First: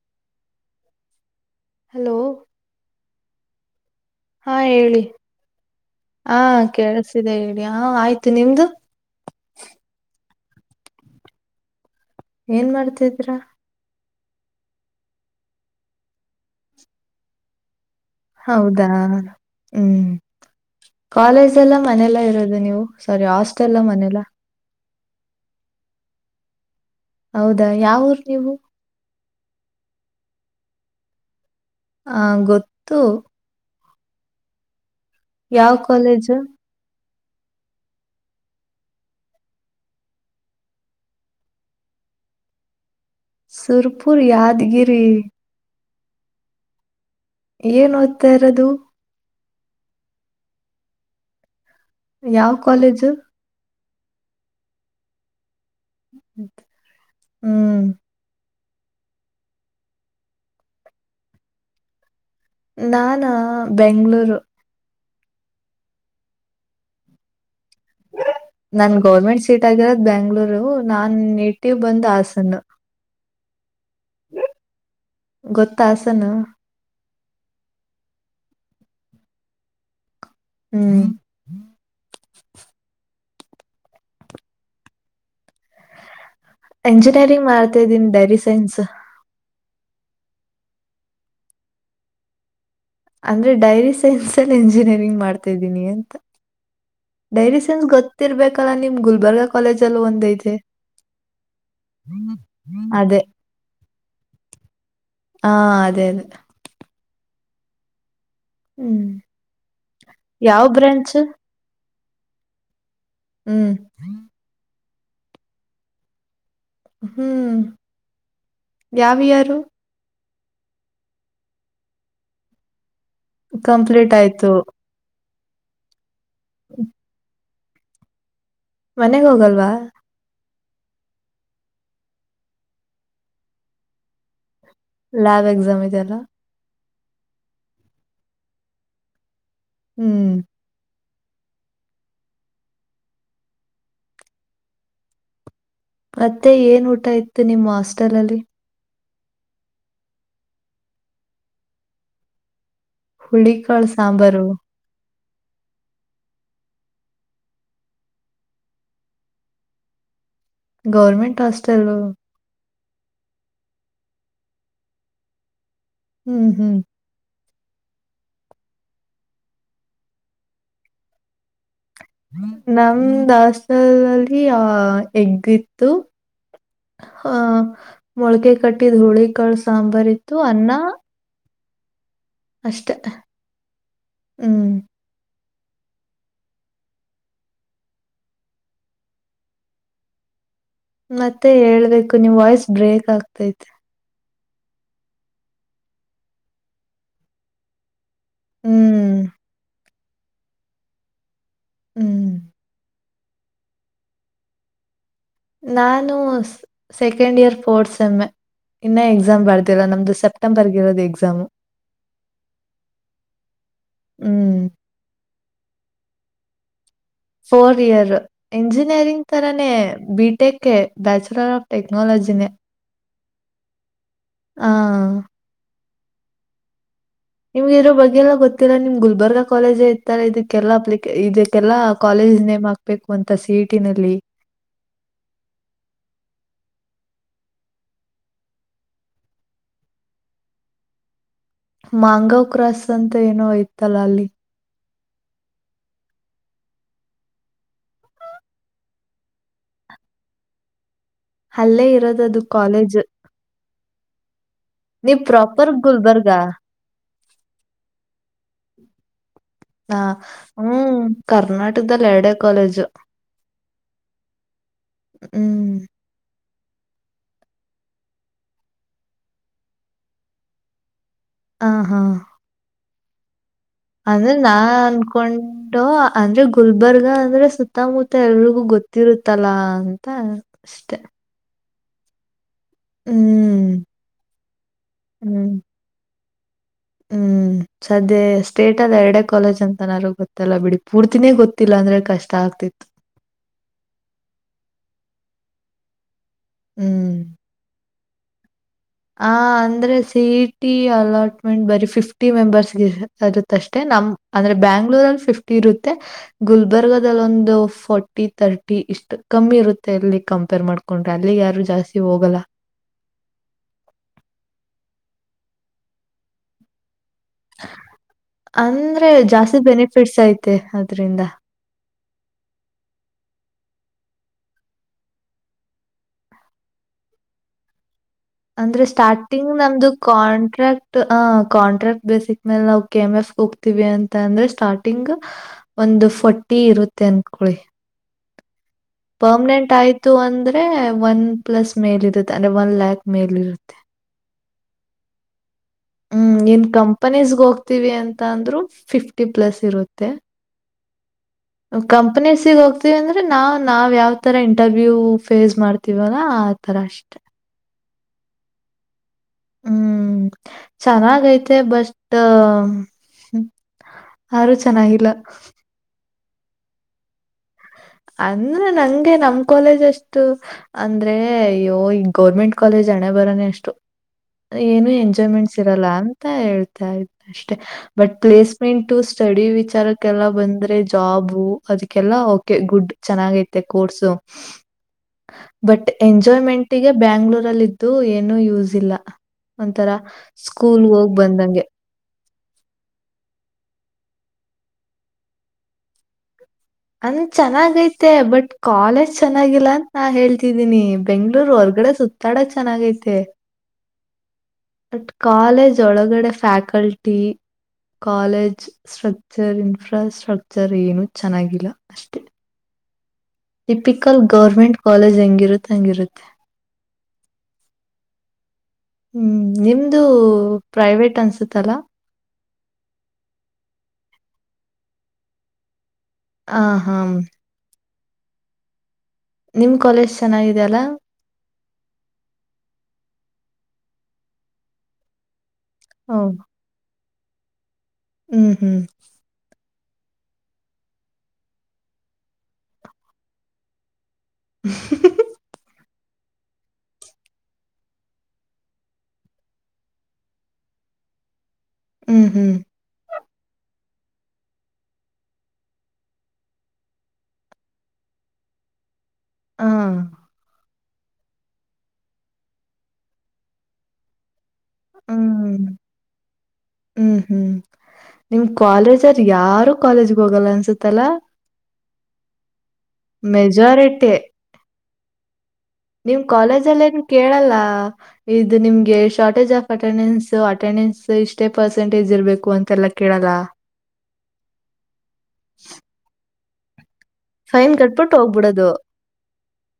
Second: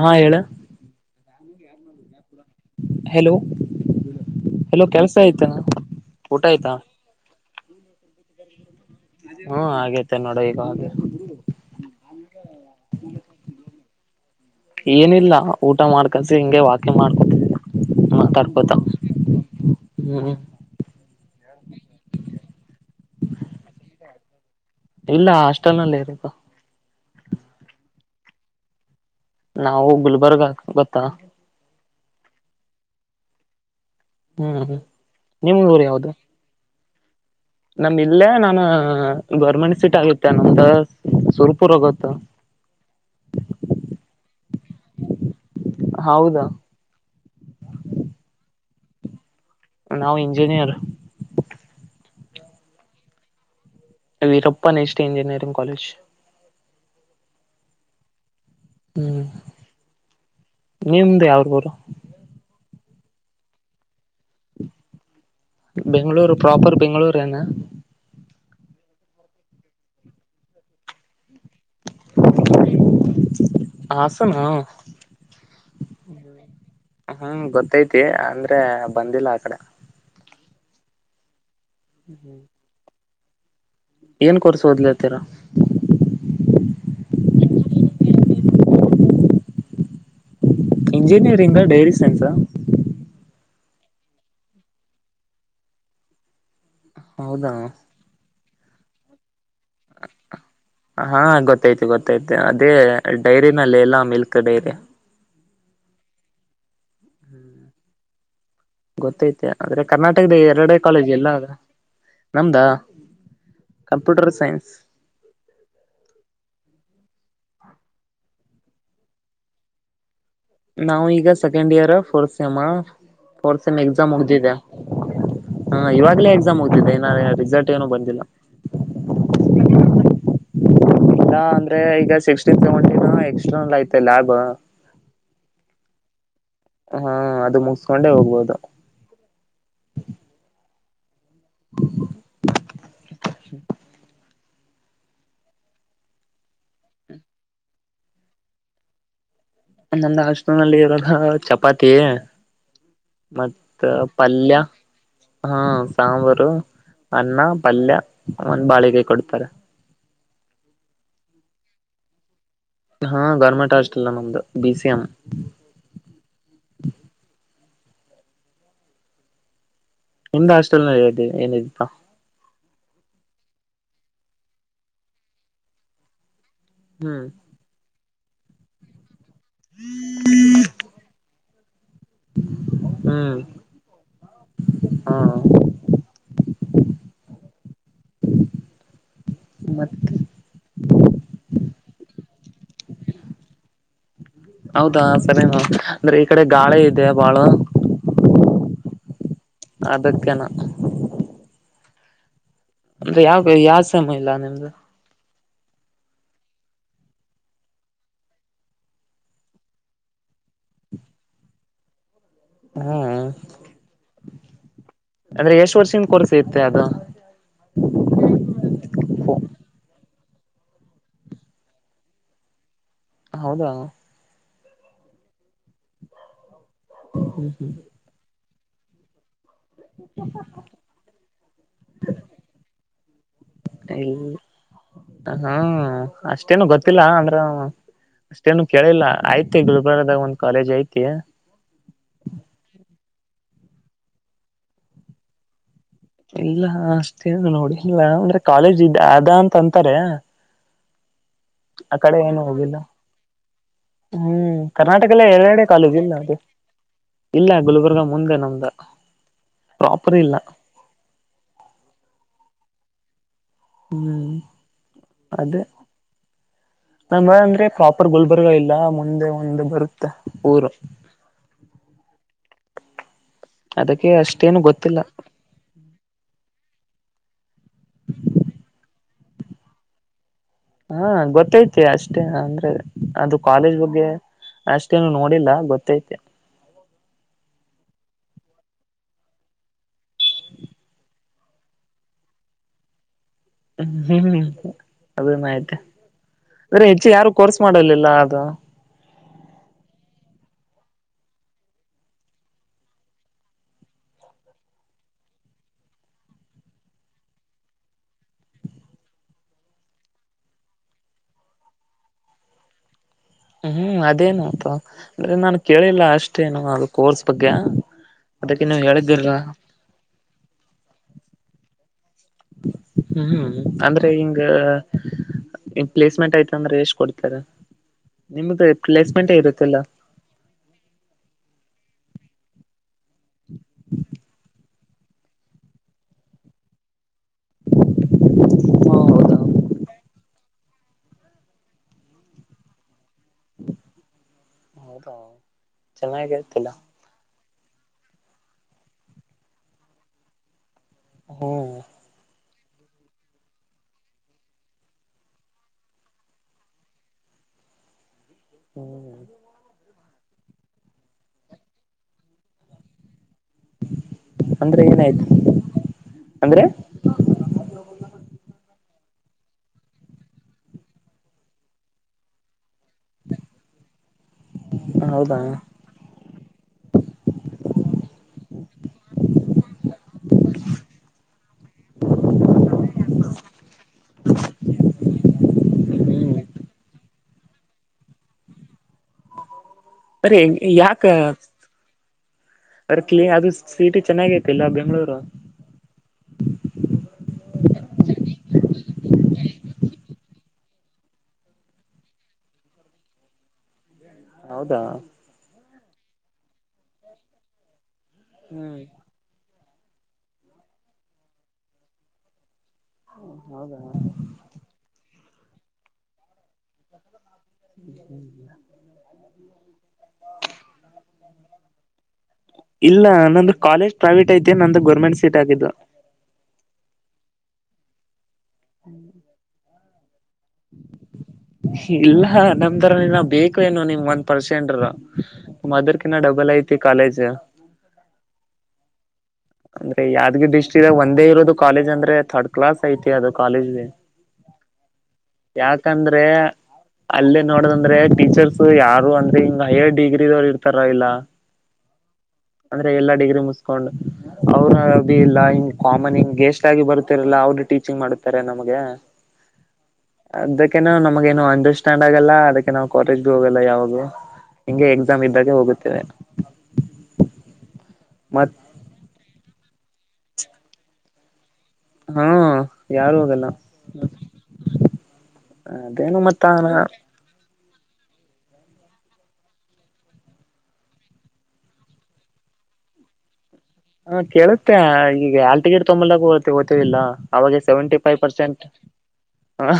ಹಾ ಹೇಳ hello. Hello ಹಾ ಹಲೋ ಹೇಳಿ ಕೆಲ್ಸ ಆಯ್ತ ಹಾ ಊಟ ಆಯ್ತಾ? ಕೇಳಸಿದೆ ಹೇಳಿ ಆಯ್ತು ನಿಮ್ದು. ಹ್ಮ ಆಗೇತೆ ನೋಡ ಈವಾಗ್. ಏನ್ ಮಾಡ್ತಿದ್ರ? ಏನಿಲ್ಲ ಊಟ ಮಾಡ್ಕನ್ಸ ಹಿಂಗೆ ವಾಕ್ಯ ಮಾಡ್ಕೊತವಿ ಮತ್ತ. ಹೌದಾ..... ಹ್ಮ್. ಕಾಲೇಜ ಎಲ್ಲ ಮನೆಲ್ಲ ಇರೋದು ನೀವು ಸಾರಿ ಹಾಸ್ಟೆಲ್ಲ ಮನೆಲ್ಲ. ಇಲ್ಲ ಹಾಸ್ಟೆಲನಲ್ಲಿ ಇಪ. ಹೌದಾ ಯಾವರ್ ನೀವು? ನಾವು ಗುಲ್ಬರ್ಗ ಆ ಗುತ್ತಾ? ಆ ಗೊತ್ತು. ಹ್ಮ್ ಹ್ಮ್. ಯಾವ ಕಾಲೇಜು? ನಮ್ಮ ಇಲ್ಲೇ ನಾನು ಗೌರ್ಮೆಂಟ್ ಸೀಟ್ ಆಗತ್ತೆ ನಂದ ಸುರ್ಪುರ್ ಹೋಗುತ್ತ. [unintelligible] ಸುರ್ಪುರ್ ಯಾದಗಿರಿ. ಹೌದಾ. ಏನ್ ಓದ್ತಾ ಇರೋದು? ನಾವು ಇಂಜಿನಿಯರ್. ಯಾವ ಕಾಲೇಜು? ವೀರಪ್ಪನ ಎಸ್ಟಿ ಇಂಜಿನಿಯರಿಂಗ್ ಕಾಲೇಜ್. ಹ್ಮ್. ಹ್ಮ್...... ನಿಮ್ದ ಯಾವ ಊರು. ನಾನಾ..... ಬೆಂಗಳೂರು. ಬೆಂಗ್ಳೂರು ಪ್ರಾಪರ್ ಬೆಂಗ್ಳೂರು ಏನ. ನನ್ ಗೌರ್ಮೆಂಟ್ ಸೀಟ್ ಆಗಿರೋದ್ ಬೆಂಗಳೂರು ನಾನ್ ನೇಟಿವ್ ಬಂದ್ ಹಾಸನ್. ಹಾಸನ್. ಗೊತ್ತಾ ಹಾಸನ್. ಹ್ಮ್ ಗೊತ್ತೈತಿ ಅಂದ್ರೆ ಬಂದಿಲ್ಲ ಆ ಕಡೆ. ಹ್ಮ್. ಹ್ಞ ಏನ್ ಕೊರ್ಸ ಓದ್ಲರ್ತೀರ? ಎಂಜಿನಿಯರಿಂಗ್ ಮಾಡ್ತಾ ಇದೀನಿ dairy science. Engineering dairy science. ಅಂದ್ರೆ ಡೈರಿ ಸೈನ್ಸ್ ಅಲ್ಲಿ ಎಂಜಿನಿಯರಿಂಗ್ ಮಾಡ್ತಾದ್ದೀನಿ ಅಂತ. ಹೌದಾ ಡೈರಿ ಸೆನ್ಸ್ ಗೊತ್ತಿರ್ಬೇಕಲ್ಲ ನಿಮ್ ಗುಲ್ಬರ್ಗಾ ಕಾಲೇಜ ಅಲ್ಲಿ ಒಂದೈತೆ. ಹಾ ಗೊತ್ತಾಯ್ತ ಗೊತ್ತಾಯ್ತ ಅದೇ ಅದೇ ಡೈರಿನಲ್ಲಿ ಎಲ್ಲ ಮಿಲ್ಕ್ ಡೈರಿ ಹಾ ಅದೇ ಅದೇ ಹ್ಮ ಹ್ಮ್ ಗೊತ್ತೈತೆ ಆದ್ರೆ ಕರ್ನಾಟಕದ ಯಾವ ಎರಡೇ ಕಾಲೇಜ್ ಬ್ರಾಂಚ್ ಎಲ್ಲ ಅದ್ರ ನಮ್ದಾ ಹ್ಮ್ ಕಂಪ್ಯೂಟರ್ ಸೈನ್ಸ್ ಹ್ಮ ಯಾವ ಇಯರ್ ನಾವು ಈಗ second year fourth sem fourth sem exam complete ಮುಗ್ದಿದ. ಆಯ್ತು ಹಾ ಇವಾಗಲೇ ಎಕ್ಸಾಮ್ ಮುಗದಿದೆ ಏನ ರಿಸಲ್ಟ್ ಏನು ಬಂದಿಲ್ಲ. ಮನೆಗ ಹೋಗಲ್ವಾ. ಇಲ್ಲ ಅಂದ್ರೆ ಈಗ ಸಿಕ್ಸ್ಟೀನ್ ತುಗೊಂಡಿನೂ ಎಕ್ಸ್ಟ್ರಲ್ ಐತೆ ಲ್ಯಾಬ್ ಲ್ಯಾಬ್ ಎಕ್ಸಾಮ ಇದೆಲ್ಲ ಹ್ಮ ಅದು ಮುಗಸ್ಕೊಂಡೆ ಹೋಗ್ಬೋದು. ಹ್ಮ ಮತ್ತೆ ಏನ್ ಊಟ ಇತ್ತು ನಿಮ್ಮ ಹಾಸ್ಟೆಲ್ ಅಲ್ಲಿ ನಂದ ಹಾಸ್ಟೋಲ್ನಲ್ಲಿ ಇರೋದ ಚಪಾತಿ ಮತ್ತ ಹುಳಿಕಾಳು ಸಾಂಬಾರು ಪಲ್ಯ ಹಾ ಸಾಂಬಾರು ಅನ್ನ ಪಲ್ಯ ಒಂದ ಬಾಳಕೈ ಕೊಡ್ತಾರ. ಗೌರ್ಮೆಂಟ್ ಹಾಸ್ಟೆಲ್ ಹಾ ಗೌರ್ಮೆಂಟ್ ಹಾಸ್ಟಲ್ ನಮ್ದ ಬಿ ಸಿ ಎಂ ಹ್ಮ ಹ್ಮ ನಿಂದ ಹಾಸ್ಟೆಲ್ [unintelligible] ನಮ್ದ ಹಾಸ್ಟೆಲ್ ಅಲ್ಲಿ ಅ ಎಗ್ ಇತ್ತು. ಹ್ಮ್ ಹ ಮೊಳ್ಕೆ ಕಟ್ಟಿದ ಹುಳಿಕಾಳ ಸಾಂಬಾರ ಇತ್ತು ಅನ್ನ ಅಷ್ಟ ಹ್ಮ್ ಹ್ಞ ಹಾ ಮತ್ತೆ ಮತ್ತೆ ಹೇಳ್ಬೇಕು ನೀವ್ ವಾಯ್ಸ್ ಬ್ರೇಕ್ ಆಗ್ತೈತಿ. ಹೌದಾ ಸರಿ ನು ಅಂದ್ರ ಈ ಕಡೆ ಗಾಳಿ ಇದೆ ಬಾಳ ಹ್ಮ ಅದಕ್ಕನ ಹ್ಮ ಅಂದ ಯಾವ ಯಾವ್ ಸಮ ಇಲ್ಲ ನಿಮ್ದು ನಾನು ಸೆಕೆಂಡ್ ಇಯರ್ ಫೋರ್ ಸೇಮ್ ಇನ್ನ ಎಕ್ಸಾಮ್ ಬರದಿಲ್ಲಾ ನಮ್ದು ಸೆಪ್ಟೆಂಬರ್ಗ ಇರೋದು ಎಕ್ಸಾಮ್. ಹ್ಮ ಹ್ಮ್ ಅಂದ್ರೆ ಎಷ್ಟ ವರ್ಷಿಂದ ಕೋರ್ಸ ಇತ್ತೆ ಅದು ಫೋರ್ ಇಯರ್ ಇಂಜಿನಿಯರಿಂಗ್ ತರಾನೇ ಬಿ ಟೆಕ್ ಬ್ಯಾಚುಲರ್ ಆಫ್ ಟೆಕ್ನಾಲಜಿನೇ ಹೌದಾ ಹಾ ಹ್ಮ್ ಹ್ಮ್ ನಿಮ್ಗ ಇರೋ ಬಗ್ಗೆಲ್ಲ ಗೊತ್ತಿಲ್ಲ ನಿಮ್ ಗುಲ್ಬರ್ಗ ಕಾಲಜ ಐ ತರ ಇದಕ್ಕೆಲ್ಲ ಅಪ್ಲಿಕ ಇದಕ್ಕೆಲ್ಲಾ ಕಾಲೇಜ್ ನೇಮ್ ಹಾಕ್ಬೇಕು ಅಂತ ಸಿಟಿ ನಲ್ಲಿ ಹ್ಮ ಅಷ್ಟೇನು ಗೊತ್ತಿಲ್ಲ ಅಂದ್ರ ಅಷ್ಟೇನು ಕೇಳಿಲ್ಲ ಐತಿ ಗುಲ್ಬರ್ಗದಾಗ ಒಂದ ಕಾಲೇಜ್ ಐತಿ. ಮಾಂಗವ್ ಕ್ರಾಸ್ ಅಂತ ಏನೋ ಐತಲ್ಲ ಅಲ್ಲಿ. ಇಲ್ಲ ಅಷ್ಟೇನ ನೋಡಿ ಇಲ್ಲ ಅಂದ್ರ ಕಾಲೇಜ್ ಇದ ಅ ಅಂತ ಅಂತಾರೆ. ಅಲ್ಲೇ ಇರೋದದು ಕಾಲೇಜ್. ಹ್ಮ ನೀವ್ ಕರ್ನಾಟಕಲ್ಲ ಎದೆಡೆ ಪ್ರಾಪರ್ ಕಾಲೇಜ ಇಲ್ಲ ಗುಲ್ಬರ್ಗ ಅದು ಇಲ್ಲಾ ಗುಲ್ಬರ್ಗ ಮುಂದೆ ನಮ್ದ ಆ, ಪ್ರಾಪರ ಇಲ್ಲಾ ಹ್ಮ್ ಕರ್ನಾಟಕದಲ್ಲ್ ಎರಡೇ ಕಾಲೇಜು ಹ್ಮ್ [inaudible] ಅದ ಹ್ಮ್ ನಮ ಅಂದ್ರೆ ಪ್ರಾಪರ್ ಗುಲ್ಬರ್ಗ ಇಲ್ಲ ಮುಂದೆ ಒಂದ್ ಬರುತ್ತೆ ಊರೂ ಆ ಹಾ. ಅದಕ್ಕೆ ಅದನ್ ನಾ ಅಷ್ಟೇನು ಗೊತ್ತಿಲ್ಲ ಅನ್ಕೊಂ ಟೋ ಅಂದ್ರೆ ಗುಲ್ಬರ್ಗ ಅಂದ್ರೆ ಸುತ್ತಮುತ್ತ ಎಲ್ರಿಗೂ ಗೊತ್ತಿರುತ್ತಲ್ಲಾ ಅಂತಾ ಹೂ ಗೊತ್ತೈತಿ ಅಷ್ಟೇ ಆದ್ರ ಅದು ಹ್ಮ್ ಕಾಲೇಜ್ ಬಗ್ಗೆ ಅಷ್ಟೇನು ನೋಡಿಲ್ಲಾ ಗೊತ್ತೈತೆ ಅಷ್ಟ ಹ್ಮ. ಸದ್ಯ ಸ್ಟೇಟ ಅದ ಎರಡೆ ಕಾಲೇಜ್ ಅಂತನಾರು ಗೊತ್ತಲ್ಲ ಬಿಡಿ ಪೂರ್ತಿನೇ ಗೊತ್ತಿಲ್ಲ ಅಂದ್ರೆ ಕಷ್ಟ ಆಗ್ತಿತ್ತು. ಹ್ಮ್ ಹ್ಮ ಅದನ್ ಆಯ್ತ ಬೆರೆ ಹೆಚ್ಚಿಗ ಹ್ಮ್ ಯಾರು ಕೋರ್ಸ್ ಮಾಡಲಿಲ್ಲ ಅದು ಆ ಅಂದ್ರೆ ಸಿ ಈ ಟಿ ಅಲಾಟ್ಮೆಂಟ್ ಬರೀ ಫಿಫ್ಟಿ ಮೆಂಬರ್ಸ್ ಗೆ ಇದೆ. ಇರುತ್ತ ಅಷ್ಟೇ ನಮ್ ಅಂದ್ರೆ ಬ್ಯಾಂಗ್ಳೂರಲ್ಲಿ ಫಿಫ್ಟಿ ಇರುತ್ತೆ ಗುಲ್ಬರ್ಗಲ್ಲಿ ಒಂದು ಫೋರ್ಟಿ ತರ್ಟಿ ಇಷ್ಟು ಕಮ್ಮಿ ಇರುತ್ತೆ ಅಲ್ಲಿ ಕಂಪೇರ್ ಮಾಡ್ಕೊ ಕ್ಕೊಂಡ್ರೆ ಅಲ್ಲಿಗೆ ಯಾರು ಜಾಸ್ತಿ ಹೋಗಲ್ಲಾ. ಹ್ಮ್ ಅದೇನೊ ಪಾ ಅಂದ್ರೆ ನಾನು ಕೇಳಿಲ್ಲ ಅಷ್ಟೇನು ಅದ ಕೋರ್ಸ್ ಬಗ್ಗೆ ಅದಕ್ಕೆ ನೀವು ಅಂದ್ರೆ ಹೇಳಿದ್ದೀರಲ್ಲಾ ಜಾಸ್ತಿ ಬೆನಿಫಿಟ್ಸ್ ಆಯ್ತ್ ತ್ತೆ ಅದ್ರಿಂದಾ ಹ್ಮ ಹ್ಮೂ ಅಂದ್ರೆ ಹಿಂಗ ಪ್ಲೇಸ್ಮೆಂಟ್ ಅಯ್ತ ಅಂದ್ರ ಎಷ್ಟ್ ಕೊಡ್ತಾರ ನಿಮ್ದ ಅಂದ್ರೆ ಪ್ಲೇಸ್ಮೆಂಟೇ ಸ್ಟಾರ್ಟಿಂಗ್ ಇರುತ್ತಿಲ್ಲಾ. ನಮ್ದು ಕಾಂಟ್ರಾಕ್ಟ್ ಅ ಕಾಂಟ್ರಾಕ್ಟ್ ಬೇಸಿಕ್ ಮೇಲೆ ನಾವು ಕೆ ಎಂ ಎಫ್ ಹೋಗ್ತೀವಿ ಅಂತ ಅಂದ್ರೆ ಸ್ಟಾರ್ಟ್ ಟಿಂಗ್ ಒಂದು ಫೋರ್ಟಿ ಇರುತ್ತೆ ಅನ್ಕೊಳ್ಳಿ [inaudible] ಹಾ. ಪರ್ಮನೆಂಟ್ ಆಯ್ತು ಅಂದ್ರೆ ಒನ್ ಪ್ಲಸ್ ಮೇಲ್ ಇರುತ್ತೆ ಅಂದ್ರೆ ಒನ್ ಲ್ಯಾಕ್ ಮೇಲ್ ಇರುತ್ತೆ. [inaudible] ಹೌದಾ. ಹ್ಮ ಇನ್ ಚೆನ್ನಾಗಿರ್ತಿಲ್ಲ ಕಂಪನೀಸ್ಗೆ ಹೋಗ್ತೀವಿ ಅಂತ ಅಂದ್ರೂ ಫಿಫ್ಟಿ ಪ್ಲಸ್ ಇರು ತ್ತೆ ಹ್ಮ್ [inaudible] ಕಂಪನಿಸ್ಗ್ ಹೋಗ್ತ ವಿ ಅಂದ್ರೆ ನಾವ್ ನಾವ್ ಯಾವ್ ತರ ಇಂಟರ್ವ್ಯೂ ಫೇಸ್ ಮಾಡ್ತೀವಲ್ಲ ಆ ತರ ಅಷ್ಟೆ. ಹ್ಮೂ. ಹ್ಮ್ ಚೆನ್ನಾಗೈತೆ ಬಟ್ [inaudible] ಆರೂ ಅಂದ್ರೆ ಚೆನ್ನಾಗಿಲ್ಲಾ ಏನಾಯ್ತು ಅಂದ್ರೆ ಅಂದ್ರೆ ನಂಗೆ ನಮ್ ಕಾಲೇಜ್ ಅಷ್ಟು ಅಂದ್ರೇ ಅಯ್ಯೋ ಈ ಗೋರ್ಮೆಂಟ್ ಕಾಲೇಜ್ ಹಣೆ ಬರಾನೆ ಅಷ್ಟು ಏನು ಹೌದಾ ಎಂಜಾಯ್ಮೆಂಟ್ಸ್ ಇರಲ್ಲಾ ಅಂತ ಹೇಳ್ತಾ ಇದ್ದೆ. ಅಷ್ಟೇ ಹ್ಹ್ ಬಟ್ ಪ್ಲೇಸ್ಮೆಂಟು ಸ್ಟಡಿ ವಿಚಾರಕ್ಕೆಲ್ಲ ಬಂದ್ರೆ ಜಾಬು ಅದಕ್ಕೆಲ್ಲಾ ಓ ಕೆ ಗುಡ್ ಚೆನ್ನಾಗೈತೆ ಕೋರ್ಸು ಸ್ಮ್ ಬಟ್ ಹ್ಮ್ ಎಂಜಾಯ್ಮೆಂಟ್ಗೆ ಬ್ಯಾಂಗ್ಳೂರಲ್ಲಿದ್ದೂ ಏನು ಯೂಸ್ ಇಲ್ಲಾ. ಒಂಥರಾ ಬರಿ ಸ್ಕೂಲ್ ಯಾಕ ಹೋಗ್ ಬಂದಂಗೆ ಕ್ಲೀ ಅದು ಸಿ ಇ ಟಿ ಚೆನ್ನಾಗೈತಿಲ್ಲಾ ಬೆಂಗಳೂರು. ಹಂಗ್ ಚೆನ್ನಾಗೈತೆ ಬಟ್ ಕಾಲೇಜ್ ಚೆನ್ನಾಗಿಲ್ಲಾ ಅಂತ ನಾ ಹೇಳ್ತಿದೀನಿ ಬೆಂಗ್ಳೂರ್ ಹೊರ್ಗಡೆ ಸುತ್ತ್ ತ್ತಾಡಕ್ ಚೆನ್ನಾಗೈತೆ. ಹೌದಾ ಬಟ್ ಕಾಲೇಜ್ ಒಳಗಡೆ ಫ್ಯಾಕಲ್ಟಿ ಕಾಲೇಜ್ ಹ್ಮ್ ಶ. ರ್ ಇನ್ಫ್ರಾಸ್ಟ್ರಕ್ಚರ್ ಏನು ಚೆನ್ನಾಗಿಲ್ಲ ಅಷ್ಟೇ. ಹೌದಾ ಟಿಪಿಕಲ್ ಗೌರ್ಮೆಂಟ್ ಕಾಲೇಜ್ ಹೆಂಗಿರುತ್ತೆ ಹಂಗಿರುತ್ತೆ. ಹ್ಮ ಹ್ಮ್. ಹ್ಮ್ ನಿಮ್ದು ಪ್ರೈವೇಟ್ ಅನ್ಸತ್ತಲಾ. ಇಲ್ಲ ನಂದು ಕಾಲೇಜ್ ಪ್ರೈವೇಟ್ ಐತಿ ನಂದು ಗೌರ್ಮೆಂಟ್ ಸೀಟ್ ಆಗಿದ್ದು. ಆ ಹಾ. ನಿಮ್ ಕಾಲೇಜ್ ಚೆನ್ನಿಗಿದೆ ಅಲ್ಲಾ. ಇಲ್ಲ ನಮ್ದಾರ ನೀ ಬೇಕು ಏನು ನಿಮ್ ಒಂದ್ ಪರ್ಸೆಂಟ್. ಓ ಮದರ್ಕನ್ನ ಡಬಲ್ ಐತಿ ಕಾಲೇಜ. ಹ್ಮ್ ಹ್ಮ್ ಅಂದ್ರೆ ಯಾದಾಗಿರಿ ಡಿಸ್ಟ್ರಿಕಗ ಒಂದೇ ಇರೋದು ಕಾಲೇಜ್ಂದ್ರೆ ತರ್ಡ್ ಕ್ಲಾಸ್ ಐತೆ ಅದು ಕಾಲೇಜ್. ಯಾಕಂದ್ರೆ? ಅಲ್ಲೇ ನೋಡದಂದ್ರೆ ಟೀಚರ್ಸ್ ಯಾರು ಅಂದ್ರೆ ಹಿಂಗ ಹೈಯರ್ ಡಿಗ್ರಿವ್ರು ಇರ್ತಾರ ಇಲ್ಲ. [unintelligible] ಹ್ಮ್ ಹ್ಮ್ ಅಂದ್ರೆ ಎಲ್ಲಾ ಡಿಗ್ರಿ ಮುಸ್ಕೊಂಡು. ಅವ್ರ ಅಭಿ ಇಲ್ಲ ಹಿಂಗ್ ಕಾಮನ್ ಹಿಂಗ ಗೆಸ್ಟ್ ಆಗಿ ಬರುತ್ತರಲ್ಲ ಅವರು ಟೀಚಿಂಗ್ ಮಾಡತಾರೆ ನಮ್ಗೆ. ಹ [unintelligible] ಹಾ... ಅದಕ್ಕೇನು ನಮಗ ಏನು ಅಂಡರ್ಸ್ಟ್ಯಾಂಡ್ ಆಗಲ್ಲ ಅದಕ್ಕೆ ನಾವ್ ಕಾಲೇಜ್ಗ ಹೋಗಲ್ಲ ಯಾವಾಗು. ಹಿಂ ಎಕ್ಸಾಮ್ ಹ್ಮ್ ಇದ್ದಾಗೆ ಹೋಗುತ್ತೇ. ಹ್ಮ್ ಹ್ಮ್ ನಿಮ್ ಮತ್ ಕಾಲೇಜರ್ ಯಾರು ಕಾಲೇಜ್ಗೆ ಹೋಗಲ್ಲ ಅನ್ಸುತ್ತಲ್ಲ. ಹ್ಮ...... ಮೆಜೋರಿಟಿ. ಅದೇನು ನಿಮ್ ಮತ್ತ ಕಾಲೇಜಲ್ಲ ಏನ್ ಹ ಕೇಳಲ್ಲ. ಇದು ನಿಮ್ಗೆ ಶಾರ್ಟೇಜ್ ಆಫ್ ಅಟೆಂಡೆನ್ಸ್ ಅಟೆಂಡೆನ್ಸ್ ಇಷ್ಟೇ ಪರ್ಸೆಂಟೇಜ್ ಇರ್ಬೇಕು ಅಂತೆಲ್ಲಾ ಕೇಳಲ್ಲ. ಹಾ ಕೇಳುತ್ತೆ ಈಗ ಹಾಲಟಿಕೆಟ್ ತೊಂಬಲ್ದಾಗ ಓತೇವಿಲ್ಲಾ. ಅವಾಗಿಂದ ಫೈನ್ ಸೆವೆಂಟಿ ಫೈ ಕಟ್ಬಿಟ್ಟು ಪರ್ಸೆಂಟ್.. ಹೋಗ್ಬಿಡೋದು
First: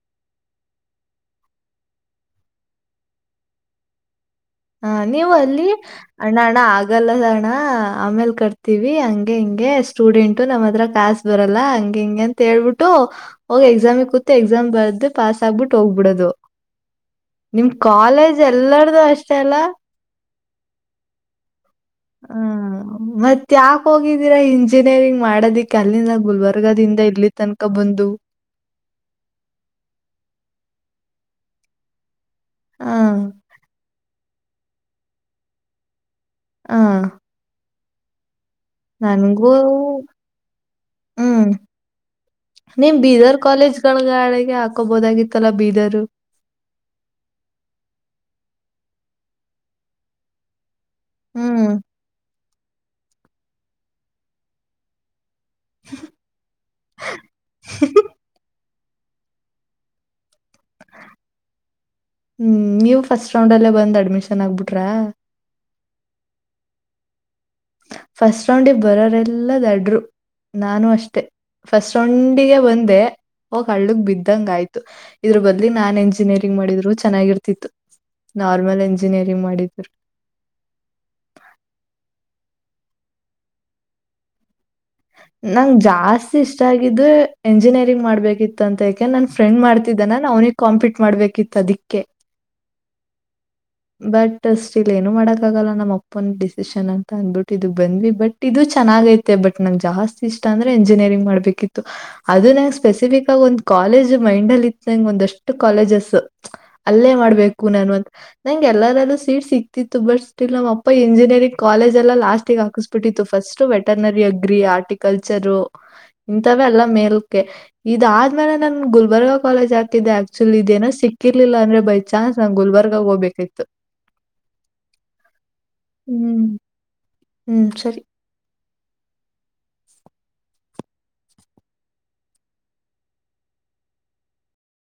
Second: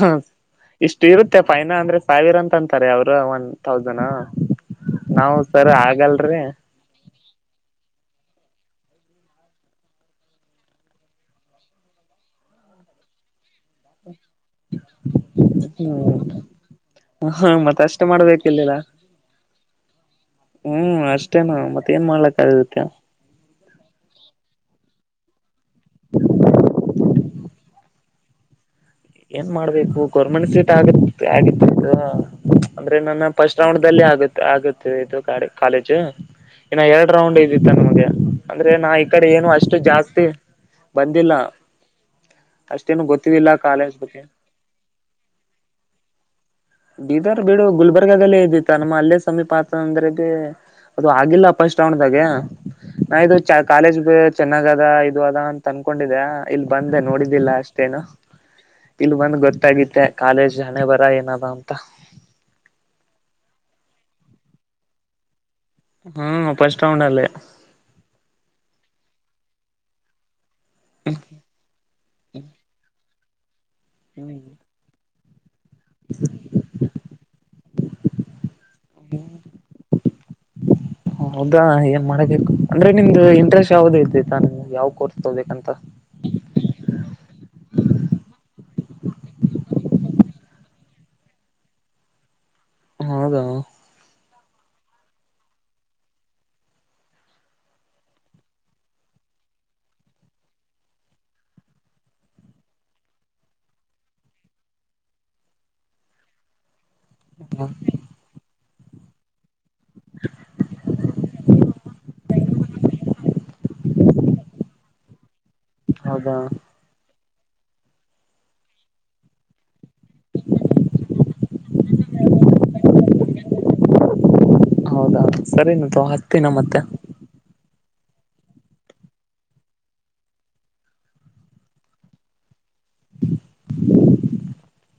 ಹ. ಇಷ್ಟು ಇರುತ್ತೆ ಫೈನ ಅಂದ್ರೆ ಸಾವಿರ ಅಂತ ಅಂತಾರೆ ಅವರು ಒನ್ ತೌಸನ್. ಹಾ ನೀವು ಅಲ್ಲಿ ಅಣ್ಣ ಅಣ ಆ. ಆಗಲ್ಲ ಸಣ ಆಮೇಲ್ ಕಟ್ತಿವಿ ಹಂಗೆ ಹಿಂಗೆ ಸ್ಟೂಡೆಂಟು ನಮ್ಮತ್ರ ಕಾಸ್ ಬರಲ್ಲ ಹಂ ಹಿಂಗೆ ಅ. ಹೇಳ್ಳ್ಬಿಟ್ಟು ಹೋಗಿ ಎಕ್ಸಾಮಿ ಕೂತ್ ಎಕ್ಸಾಮ್ ಬರ್ದು ಪಾಸ್ ಆಗ್ಬಿಟ್ಟು ಹೋಗ್ಬಿಡೋದು. ಹ್ಮ್ ಹ ನಿಮ ಮತ್ತ ಅಷ್ಟೇ ಕಾಲೇಜ್ ಮಾಡ್ಬೇಕಿಲ್ಲಿಲ್ಲ ಎಲ್ಲಾರ್ದು ಅಷ್ಟೇ ಅಲ್ಲ. ಹ್ಮ್ ಅಷ್ಟೇನು ಮತ್ತೆ ಏನ್ ಮಾಡ್ಲಕ್ಕ ಆಗಿರುತ್ತೆ. ಮತ್ತ ಯಾಕೆ ಹೋಗಿದ್ದೀರಾ ಇಂಜಿನಿಯರಿಂಗ್ ಮಾಡೋದಿಕ್ ಅಲ್ಲಿಂದ ಗುಲ್ಬರ್ಗದಿಂದ ಇಲ್ಲಿ ತನ್ಕ. ಕ್ಕ ಬಂದು. ಏನ್ ಮಾಡ್ಬೇಕು ಗೌರ್ಮೆಂಟ್ ಸೀಟ್ ಆಗ ಆಗಿತ್ತು. ಅಂದ್ರೆ ನನ್ನ ಹ ಫಸ್ಟ್ ರೌಂಡ್ಲ್ಲಿ ಆಗ ಆಗುತ್ತಿದೆ ಇದು ಕಾಲೇಜು. ಹ ಇನ್ನ ಎರಡ್ ರೌಂಡ್ ಇದ್ದಿತ್ತ ನಮಗೆ. ಅಂದ್ರೆ ನಾ ಈ ಕಡೆ ಏನು ನನ್ಗೂ ಅಷ್ಟು ಜಾಸ್ತಿ.. ಬಂದಿಲ್ಲ. ನೀಮ್ ಅಷ್ಟೇನು ಬೀದರ್ ಗೊತ್ತಿಲ್ಲ ಕಾಲೇಜ್ ಕಾಲೇಜ್ಗಳ್ಗ ಬಗ್ಗೆ ಅಳಗೆ ಹಾಕೋಬಹದಾಗಿತ್ತಲ್ಲಾ ಬೀದರ್. ಬೀದರ್ ಬಿಡು ಗುಲ್ಬರ್ಗದಲ್ಲೇ ಇದಿತ್ತ ನಮ್ಮ ಅಲ್ಲೇ ಸಮೀಪ ಆತ ಅಂದ್ರಾಗ. ಅದು ಆಗಿಲ್ಲ ಹ್ಮ್ ಪಸ್ಟ್ ರೌಂಡದಾಗ್ ನಾ ಇದು ಕಾಲೇಜ್ ಚೆನ್ನಾಗದ. ಇದು ಅದ ಅಂತ ಅನ್ಕೊಂಡಿದೆ ಇಲ್ಲಿ ಬಂದೆ ನೋಡಿದ್ದಿಲ್ಲ ಅಷ್ಟೇನು. ಇಲ್ ಬಂದ್ ಗೊತ್ತಾಗುತ್ತೆ ಕಾಲೇಜ್ ಹಣೆ ಬರ ಏನದ ಅಂತ. ಹ್ಮ್ ನೀವು ಫಸ್ಟ್ ರೌಂಡ್ ಅಲ್ಲೇ ಬಂದ್ ಅಡ್ಮಿಶನ್ ಆಗ್ಬಿಟ್ರಾ. ಹ್ಮ್ ಫಸ್ಟ್ ರೌಂಡ್ ಅಲ್ಲೆ. ಫಸ್ಟ್ ರೌಂಡಿಗೆ ಬರೋರೆಲ್ಲ ದಡ್ರು. ನಾನು ಅಷ್ಟೆ ಫಸ್ಟ್ ರೌಂಡಿಗೆ ಬಂದೆ ಹೋಗ್ ಹಳ್ಳಗ್ ಹ್ಮ್ ಬಿದ್ದಂಗ್ ಆಯ್ತು. ಇದ್ರ ಬದ್ಲಿ ನಾನ್ ಎಂಜಿನಿಯರಿಂಗ್ ಮಾಡಿದ್ರು ಚೆನ್ನಾಗಿರ್ತಿತ್ತು ನಾರ್ಮಲ್ ಎಂಜಿನಿಯರಿಂಗ್ ಮಾಡಿದ್ರು. ಹೌದಾ ಏನ್ ಮಾಡಬೇಕು ಅಂದ್ರೆ ನಿಮ್ದು ಇಂಟ್ರೆಸ್ಟ್ ಯಾವ್ದ ಇತೆ ನಿಮ್ಗೆ ಯಾವ್ ನಂಗ್ ಜಾಸ್ - - ಇಷ್ಟ ಆಗಿದ್ದು ಎಂಜಿನಿಯರಿಂಗ್ ಮಾಡ್ಬೇಕಿತ್ತು ಅಂತ ಎಕೆ ನನ್ ಫ್ರೆಂಡ್ ಮಾಡ್ತಿದ್ದಾನಾನ ಅವ್ನಿಗ್ ಕಾಂಪೀಟ್ ಮಾಡ್ಬೇಕಿತ್ತು ಅದಿಕ್ಕೆ. ಹೌದಾ. ಬಟ್ ಸ್ಟಿಲ್ ಏನು ಮಾಡಕ್ಕಾಗಲ್ಲ ನಮ್ ಅಪ್ಪನ್ ಡಿಸಿಷನ್ ಅಂತ ಅಂದ್ಬಿಟ್ಟು ಇದು ಬಂದ್ವಿ ಬಟ್ ಇದು ಚೆನ್ನಾಗೈತೆ ಬಟ್ ನಂಗ್ ಜಾಸ್ತಿ ಇಷ್ಟ ಅಂದ್ರೆ ಎಂಜಿನಿಯರಿಂಗ್ ಮಾಡ್ಬೇಕಿತ್ತು. ಅದು ನಂಗ ಸ್ಪೆಸಿಫಿಕ್ ಆಗ ಒಂದ್ ಕಾಲೇಜ್ ಮೈಂಡ್ ಅಲ್ಲಿ ಇತ್ತು ನಂಗ್ ಒಂದಷ್ಟು ಕಾಲೇಜಸ್. ಅಲ್ಲೇ ಮಾಡ್ಬೇಕು ನಾನು ಅಂತ ನಂಗ್ ಎಲ್ಲಾರಲ್ಲೂ ಸ್ವೀಟ್ ಸಿಕ್- ಇತ್ತು ಬಟ್ ಸ್ಟಿಲ್ ನಮ್ಮಪ್ಪ ಇಂಜಿನಿಯರಿಂಗ್ ಕಾಲೇಜೆಲ್ಲ ಲಾಸ್ಟ ಹಾಕಿಸಸ್ಬಿಟ್ಟಿತ್ತು ಫಸ್ಟ್ ವೆಟರ್ನರಿ ಆ ಹಾರ್ಟಿಕಲ್ಚರು ಹೌದಾ ಇಂತವೆಲ್ಲ ಮೇಲ್ಕೆ. ಇದಾದ್ಮೇಲೆ ನನ್ ಗುಲ್ಬರ್ಗ ಕಾಲೇಜ್ ಹಾತಿದ್ದೆ ಆಕ್ಚುಲಿ ಇದೆನೋ ಸಿಕ್ಕಿರ್ಲಿಲ್ಲ ಅಂದ್ರೆ ಬೈ ಚಾ ನಾನ್ ಗುಲ್ಬರ್ಗ ಹೋಗ್ಬೇಕಿತ್ತು. ಹೌದಾ ಸರಿನಪ್ಪ ಹ್ಮ್ ಹತ್ತಿನ ಮತ್ತೆ. ಹ್ಮ್ ಸರಿ [unintelligible]